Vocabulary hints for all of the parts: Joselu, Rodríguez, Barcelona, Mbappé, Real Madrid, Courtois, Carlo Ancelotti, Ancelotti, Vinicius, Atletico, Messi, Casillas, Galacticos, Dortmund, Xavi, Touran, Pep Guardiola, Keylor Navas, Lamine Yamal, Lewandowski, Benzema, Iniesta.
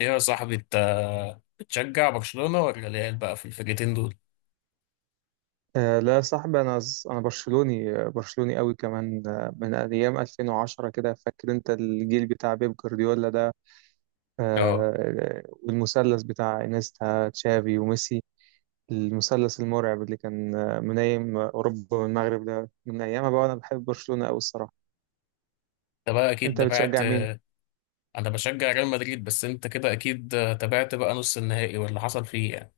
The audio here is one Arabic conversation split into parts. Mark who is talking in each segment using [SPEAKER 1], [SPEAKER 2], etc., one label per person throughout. [SPEAKER 1] ايه يا صاحبي انت بتشجع برشلونة ولا الريال بقى في الفرقتين دول؟
[SPEAKER 2] لا يا صاحبي انا انا برشلوني برشلوني قوي كمان، من ايام 2010 كده. فاكر انت الجيل بتاع بيب جوارديولا ده،
[SPEAKER 1] اه،
[SPEAKER 2] والمثلث بتاع انيستا تشافي وميسي. المثلث المرعب اللي كان منايم اوروبا والمغرب ده، من ايامها بقى انا بحب برشلونة قوي الصراحة.
[SPEAKER 1] انت بقى اكيد
[SPEAKER 2] انت
[SPEAKER 1] تابعت.
[SPEAKER 2] بتشجع مين؟
[SPEAKER 1] انا بشجع ريال مدريد، بس انت كده اكيد تابعت بقى نص النهائي واللي حصل فيه يعني.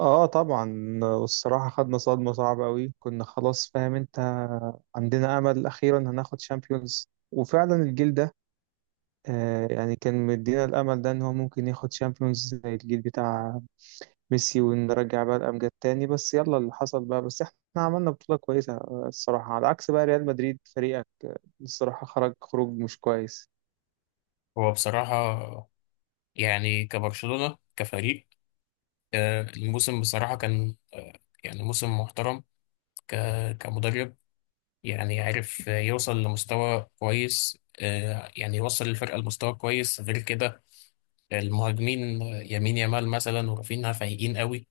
[SPEAKER 2] اه طبعا، والصراحة خدنا صدمة صعبة قوي. كنا خلاص فاهم انت، عندنا امل اخيرا هناخد شامبيونز، وفعلا الجيل ده يعني كان مدينا الأمل ده إن هو ممكن ياخد شامبيونز زي الجيل بتاع ميسي، ونرجع بقى الأمجاد تاني. بس يلا اللي حصل بقى، بس إحنا عملنا بطولة كويسة الصراحة، على عكس بقى ريال مدريد فريقك الصراحة خرج خروج مش كويس.
[SPEAKER 1] هو بصراحة يعني كبرشلونة كفريق، الموسم بصراحة كان يعني موسم محترم. كمدرب يعني عارف يوصل لمستوى كويس، يعني يوصل الفرقة لمستوى كويس. غير كده المهاجمين يمين يامال مثلا ورافينها فايقين قوي.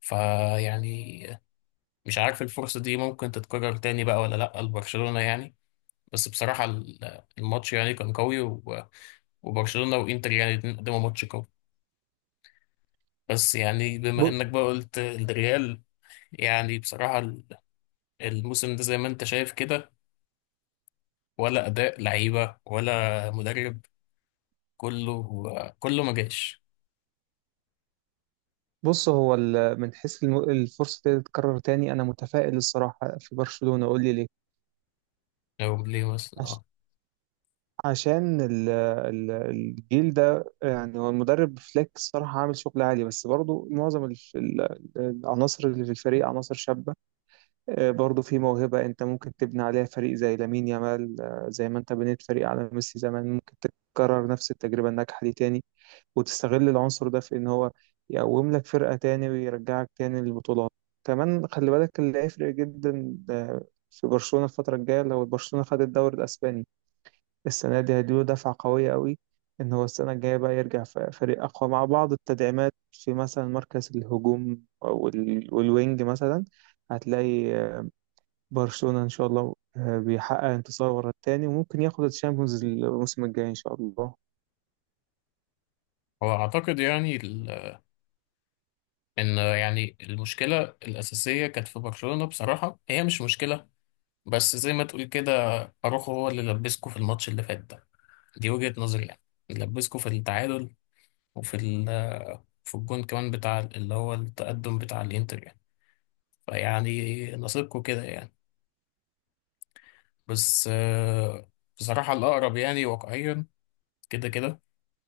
[SPEAKER 1] فيعني مش عارف الفرصة دي ممكن تتكرر تاني بقى ولا لأ لبرشلونة يعني. بس بصراحة الماتش يعني كان قوي وبرشلونة وإنتر يعني الاتنين قدموا ماتش قوي. بس يعني بما
[SPEAKER 2] ب-
[SPEAKER 1] إنك بقى قلت الريال، يعني بصراحة الموسم ده زي ما أنت شايف كده، ولا أداء لعيبة ولا مدرب، كله ما جاش.
[SPEAKER 2] بص، هو من حيث الفرصة دي تتكرر تاني أنا متفائل الصراحة في برشلونة. قول لي ليه؟
[SPEAKER 1] لو ليه مثلا
[SPEAKER 2] عش-
[SPEAKER 1] اه.
[SPEAKER 2] عشان الجيل ده، يعني هو المدرب فليك الصراحة عامل شغل عالي، بس برضه معظم العناصر اللي في الفريق عناصر شابة. برضه في موهبة أنت ممكن تبني عليها فريق زي لامين يامال، زي ما أنت بنيت فريق على ميسي زمان. ممكن تكرر نفس التجربة الناجحة دي تاني، وتستغل العنصر ده في إن هو يقوم لك فرقة تاني ويرجعك تاني للبطولات. كمان خلي بالك اللي هيفرق جدا في برشلونة الفترة الجاية، لو برشلونة خد الدوري الأسباني السنة دي هيديله دفعة قوية قوي، إن هو السنة الجاية بقى يرجع فريق أقوى مع بعض التدعيمات في مثلا مركز الهجوم أو والوينج مثلا. هتلاقي برشلونة إن شاء الله بيحقق انتصار ورا التاني، وممكن ياخد الشامبيونز الموسم الجاي إن شاء الله.
[SPEAKER 1] هو أعتقد يعني إن يعني المشكلة الأساسية كانت في برشلونة بصراحة، هي مش مشكلة، بس زي ما تقول كده، اروخو هو اللي لبسكو في الماتش اللي فات ده، دي وجهة نظري يعني. لبسكو في التعادل، وفي في الجون كمان بتاع اللي هو التقدم بتاع الانتر يعني. فيعني نصيبكو كده يعني. بس بصراحة الأقرب يعني واقعيا كده كده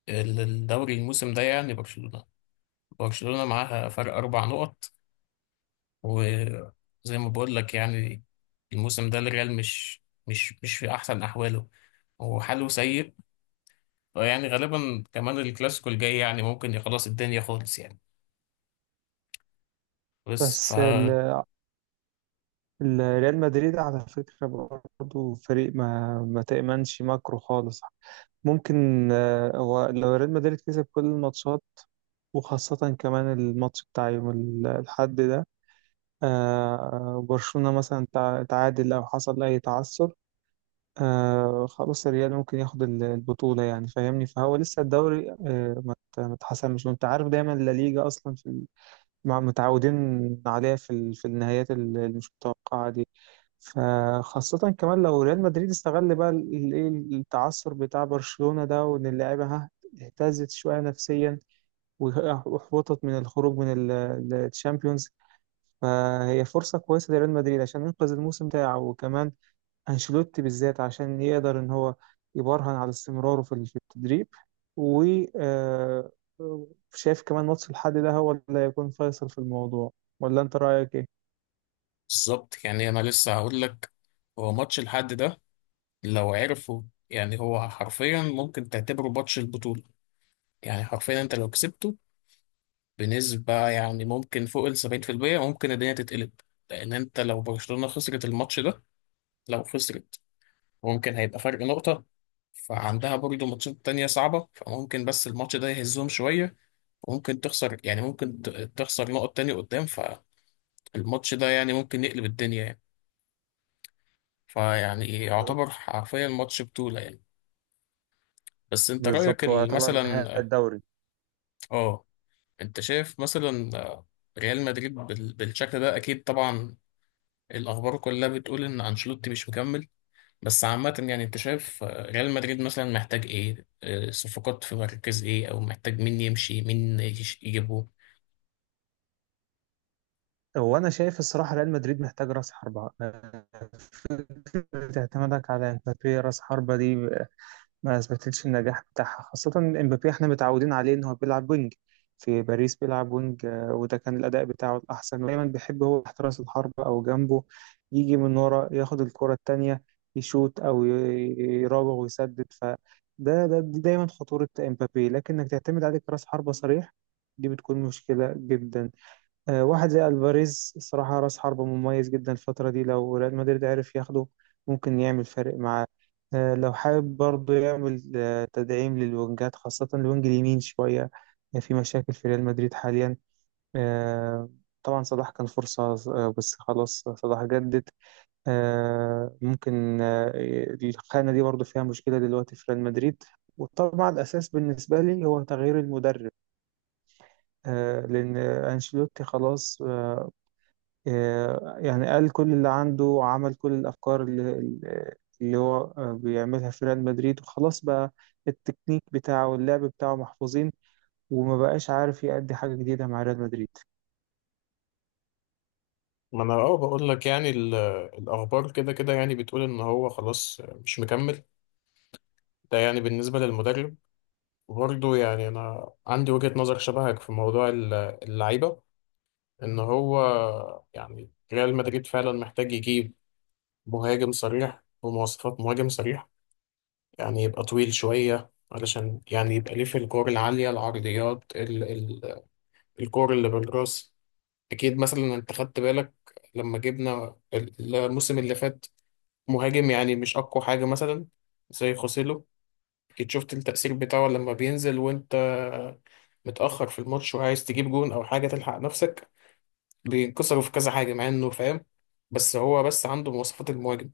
[SPEAKER 1] الدوري الموسم ده يعني برشلونة، معاها فرق أربع نقط. وزي ما بقول لك يعني الموسم ده الريال مش في أحسن أحواله. هو حاله سيء، يعني غالبا كمان الكلاسيكو الجاي يعني ممكن خلاص الدنيا خالص يعني. بس
[SPEAKER 2] بس ريال مدريد على فكرة برضه فريق ما تأمنش ماكرو خالص. ممكن هو لو ريال مدريد كسب كل الماتشات، وخاصة كمان الماتش بتاع يوم الحد ده، برشلونة مثلا تعادل أو حصل أي تعثر، آه خلاص الريال ممكن ياخد البطولة. يعني فاهمني، فهو لسه الدوري آه ما اتحسمش، وانت عارف دايما الليجا اصلا في متعودين عليها في في النهايات اللي مش متوقعة دي. فخاصة كمان لو ريال مدريد استغل بقى الايه التعثر بتاع برشلونة ده، وان اللعيبة ها اهتزت شوية نفسيا، واحبطت من الخروج من الشامبيونز، فهي فرصة كويسة لريال مدريد عشان ينقذ الموسم بتاعه، وكمان أنشيلوتي بالذات عشان يقدر إن هو يبرهن على استمراره في في التدريب، و آه، شايف كمان ماتش الحد ده هو اللي هيكون فيصل في الموضوع. ولا أنت رأيك إيه؟
[SPEAKER 1] بالظبط يعني انا لسه هقول لك. هو ماتش الحد ده لو عرفه يعني هو حرفيا ممكن تعتبره ماتش البطولة. يعني حرفيا انت لو كسبته بنسبة يعني ممكن فوق ال 70%، ممكن الدنيا تتقلب. لان انت لو برشلونة خسرت الماتش ده، لو خسرت، ممكن هيبقى فرق نقطة. فعندها برضه ماتشات تانية صعبة، فممكن بس الماتش ده يهزهم شوية، وممكن تخسر يعني ممكن تخسر نقط تاني قدام. فالماتش ده يعني ممكن يقلب الدنيا يعني، فيعني يعتبر حرفيا ماتش بطولة يعني. بس انت رأيك
[SPEAKER 2] بالظبط، هو يعتبر نهاية
[SPEAKER 1] مثلا
[SPEAKER 2] الدوري.
[SPEAKER 1] اه. انت شايف مثلا ريال مدريد بالشكل ده اكيد طبعا، الاخبار كلها بتقول ان انشيلوتي مش مكمل. بس عامة يعني انت شايف ريال مدريد مثلا محتاج ايه، صفقات في مركز ايه، او محتاج مين يمشي مين يجيبه.
[SPEAKER 2] هو أنا شايف الصراحة ريال مدريد محتاج رأس حربة. فكرة اعتمادك على مبابي رأس حربة دي ما اثبتتش النجاح بتاعها، خاصة امبابي احنا متعودين عليه ان هو بيلعب وينج. في باريس بيلعب وينج، وده كان الاداء بتاعه الاحسن. دايما بيحب هو تحت راس الحربة او جنبه، يجي من ورا ياخد الكرة التانية، يشوت او يراوغ ويسدد. فده ده دي دايما خطورة امبابي، لكن انك تعتمد عليه كراس حربة صريح دي بتكون مشكلة جدا. واحد زي الفاريز الصراحة راس حربة مميز جدا الفترة دي، لو ريال مدريد عرف ياخده ممكن يعمل فارق معاه. لو حابب برضه يعمل تدعيم للوينجات، خاصة الوينج اليمين شوية. في مشاكل في ريال مدريد حاليا، آه، طبعا صلاح كان فرصة، بس خلاص صلاح جدد. آه، ممكن آه، الخانة دي برضه فيها مشكلة دلوقتي في ريال مدريد. وطبعا الأساس بالنسبة لي هو تغيير المدرب، لأن أنشيلوتي خلاص، يعني قال كل اللي عنده، وعمل كل الأفكار اللي هو بيعملها في ريال مدريد، وخلاص بقى التكنيك بتاعه واللعب بتاعه محفوظين، وما بقاش عارف يأدي حاجة جديدة مع ريال مدريد.
[SPEAKER 1] ما انا اه بقول لك يعني الاخبار كده كده يعني بتقول ان هو خلاص مش مكمل. ده يعني بالنسبه للمدرب. وبرضه يعني انا عندي وجهه نظر شبهك في موضوع اللعيبه. ان هو يعني ريال مدريد فعلا محتاج يجيب مهاجم صريح بمواصفات مهاجم صريح. يعني يبقى طويل شويه علشان يعني يبقى ليه في الكور العاليه، العرضيات ال ال الكور اللي بالراس. اكيد مثلا انت خدت بالك لما جبنا الموسم اللي فات مهاجم، يعني مش أقوى حاجة مثلا زي خوسيلو. أكيد شفت التأثير بتاعه لما بينزل وأنت متأخر في الماتش وعايز تجيب جون أو حاجة تلحق نفسك، بينكسروا في كذا حاجة، مع إنه فاهم بس هو بس عنده مواصفات المهاجم.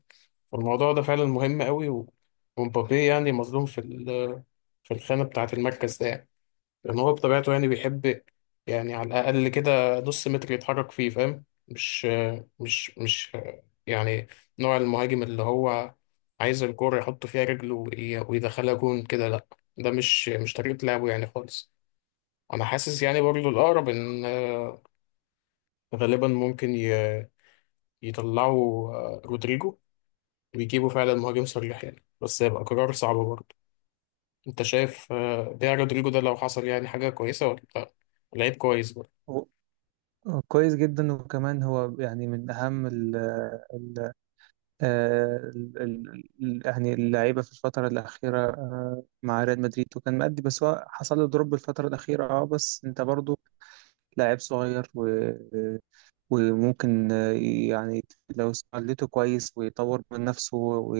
[SPEAKER 1] والموضوع ده فعلا مهم قوي ومبابي يعني مظلوم في في الخانة بتاعة المركز ده يعني. لأن هو بطبيعته يعني بيحب، يعني على الأقل كده نص متر يتحرك فيه، فاهم؟ مش مش مش يعني نوع المهاجم اللي هو عايز الكورة يحط فيها رجله ويدخلها جون كده، لأ. ده مش طريقة لعبه يعني خالص. أنا حاسس يعني برضه الأقرب إن غالبا ممكن يطلعوا رودريجو ويجيبوا فعلا مهاجم صريح يعني، بس هيبقى قرار صعب برضه. أنت شايف بيع رودريجو ده لو حصل يعني حاجة كويسة ولا لأ؟ لعيب كويس.
[SPEAKER 2] هو- هو كويس جدا، وكمان هو يعني من أهم ال ال آه، ال ال يعني اللعيبة في الفترة الأخيرة مع ريال مدريد، وكان مأدي، بس هو حصل له دروب الفترة الأخيرة. اه بس أنت برضو لاعب صغير، وممكن يعني لو استغلته كويس ويطور من نفسه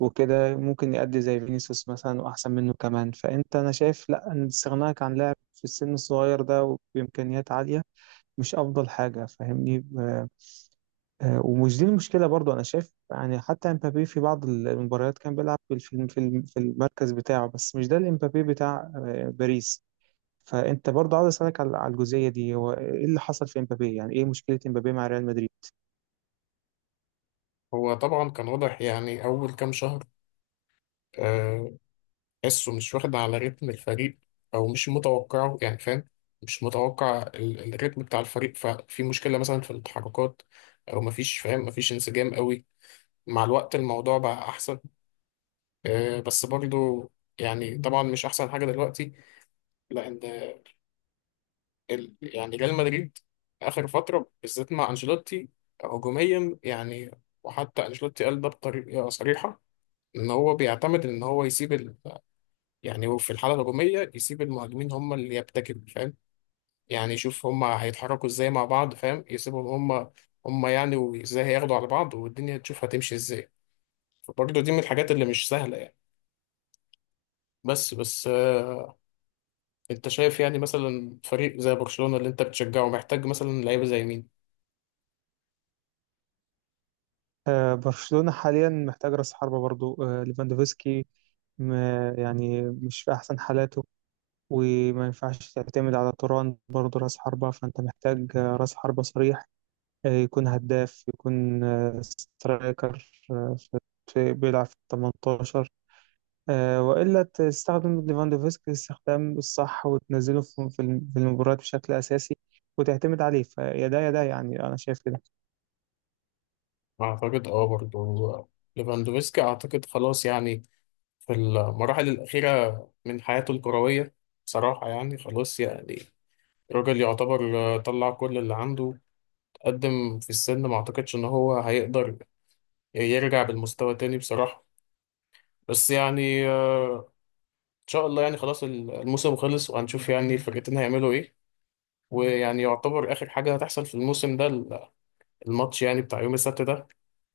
[SPEAKER 2] وكده ممكن يأدي زي فينيسيوس مثلا وأحسن منه كمان. فأنت أنا شايف لأ، إن استغناك عن لاعب في السن الصغير ده وبإمكانيات عالية مش أفضل حاجة. فاهمني؟ ومش دي المشكلة برضو. أنا شايف يعني حتى امبابي في بعض المباريات كان بيلعب في الفيلم في في المركز بتاعه، بس مش ده الامبابي بتاع باريس. فأنت برضو عاوز أسألك على على الجزئية دي، هو إيه اللي حصل في امبابي؟ يعني إيه مشكلة امبابي مع ريال مدريد؟
[SPEAKER 1] هو طبعا كان واضح يعني أول كام شهر آه، تحسه مش واخد على رتم الفريق، أو مش متوقعه يعني فاهم. مش متوقع الريتم بتاع الفريق، ففي مشكلة مثلا في التحركات أو مفيش، فاهم؟ مفيش انسجام قوي. مع الوقت الموضوع بقى أحسن، بس برضو يعني طبعا مش أحسن حاجة دلوقتي. لأن يعني ريال مدريد آخر فترة بالذات مع أنشيلوتي، هجوميا يعني، وحتى أنشيلوتي قال ده بطريقة صريحة، إن هو بيعتمد إن هو يسيب، يعني هو في الحاله الهجوميه يسيب المهاجمين هم اللي يبتكروا، فاهم؟ يعني يشوف هم هيتحركوا ازاي مع بعض، فاهم؟ يسيبهم هم يعني، وازاي هياخدوا على بعض والدنيا تشوف هتمشي ازاي. فبرضه دي من الحاجات اللي مش سهله يعني. بس، انت شايف يعني مثلا فريق زي برشلونه اللي انت بتشجعه محتاج مثلا لعيبه زي مين؟
[SPEAKER 2] برشلونة حاليا محتاج رأس حربة برضو. ليفاندوفسكي م- يعني مش في أحسن حالاته، وما ينفعش تعتمد على توران برضو رأس حربة. فأنت محتاج رأس حربة صريح، يكون هداف، يكون سترايكر، بيلعب في 18، وإلا تستخدم ليفاندوفسكي الاستخدام الصح وتنزله في في المباريات بشكل أساسي، وتعتمد عليه. فيا ده يا ده، يعني أنا شايف كده.
[SPEAKER 1] اعتقد اه برضه ليفاندوفسكي اعتقد خلاص يعني في المراحل الاخيره من حياته الكرويه. بصراحه يعني خلاص يعني الراجل يعتبر طلع كل اللي عنده. قدم في السن، ما اعتقدش ان هو هيقدر يرجع بالمستوى تاني بصراحة. بس يعني ان شاء الله يعني خلاص الموسم خلص، وهنشوف يعني الفرقتين هيعملوا ايه. ويعني يعتبر اخر حاجة هتحصل في الموسم ده الماتش يعني بتاع يوم السبت ده.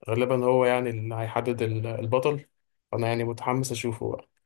[SPEAKER 1] غالبا هو يعني اللي هيحدد البطل. فانا يعني متحمس اشوفه بقى.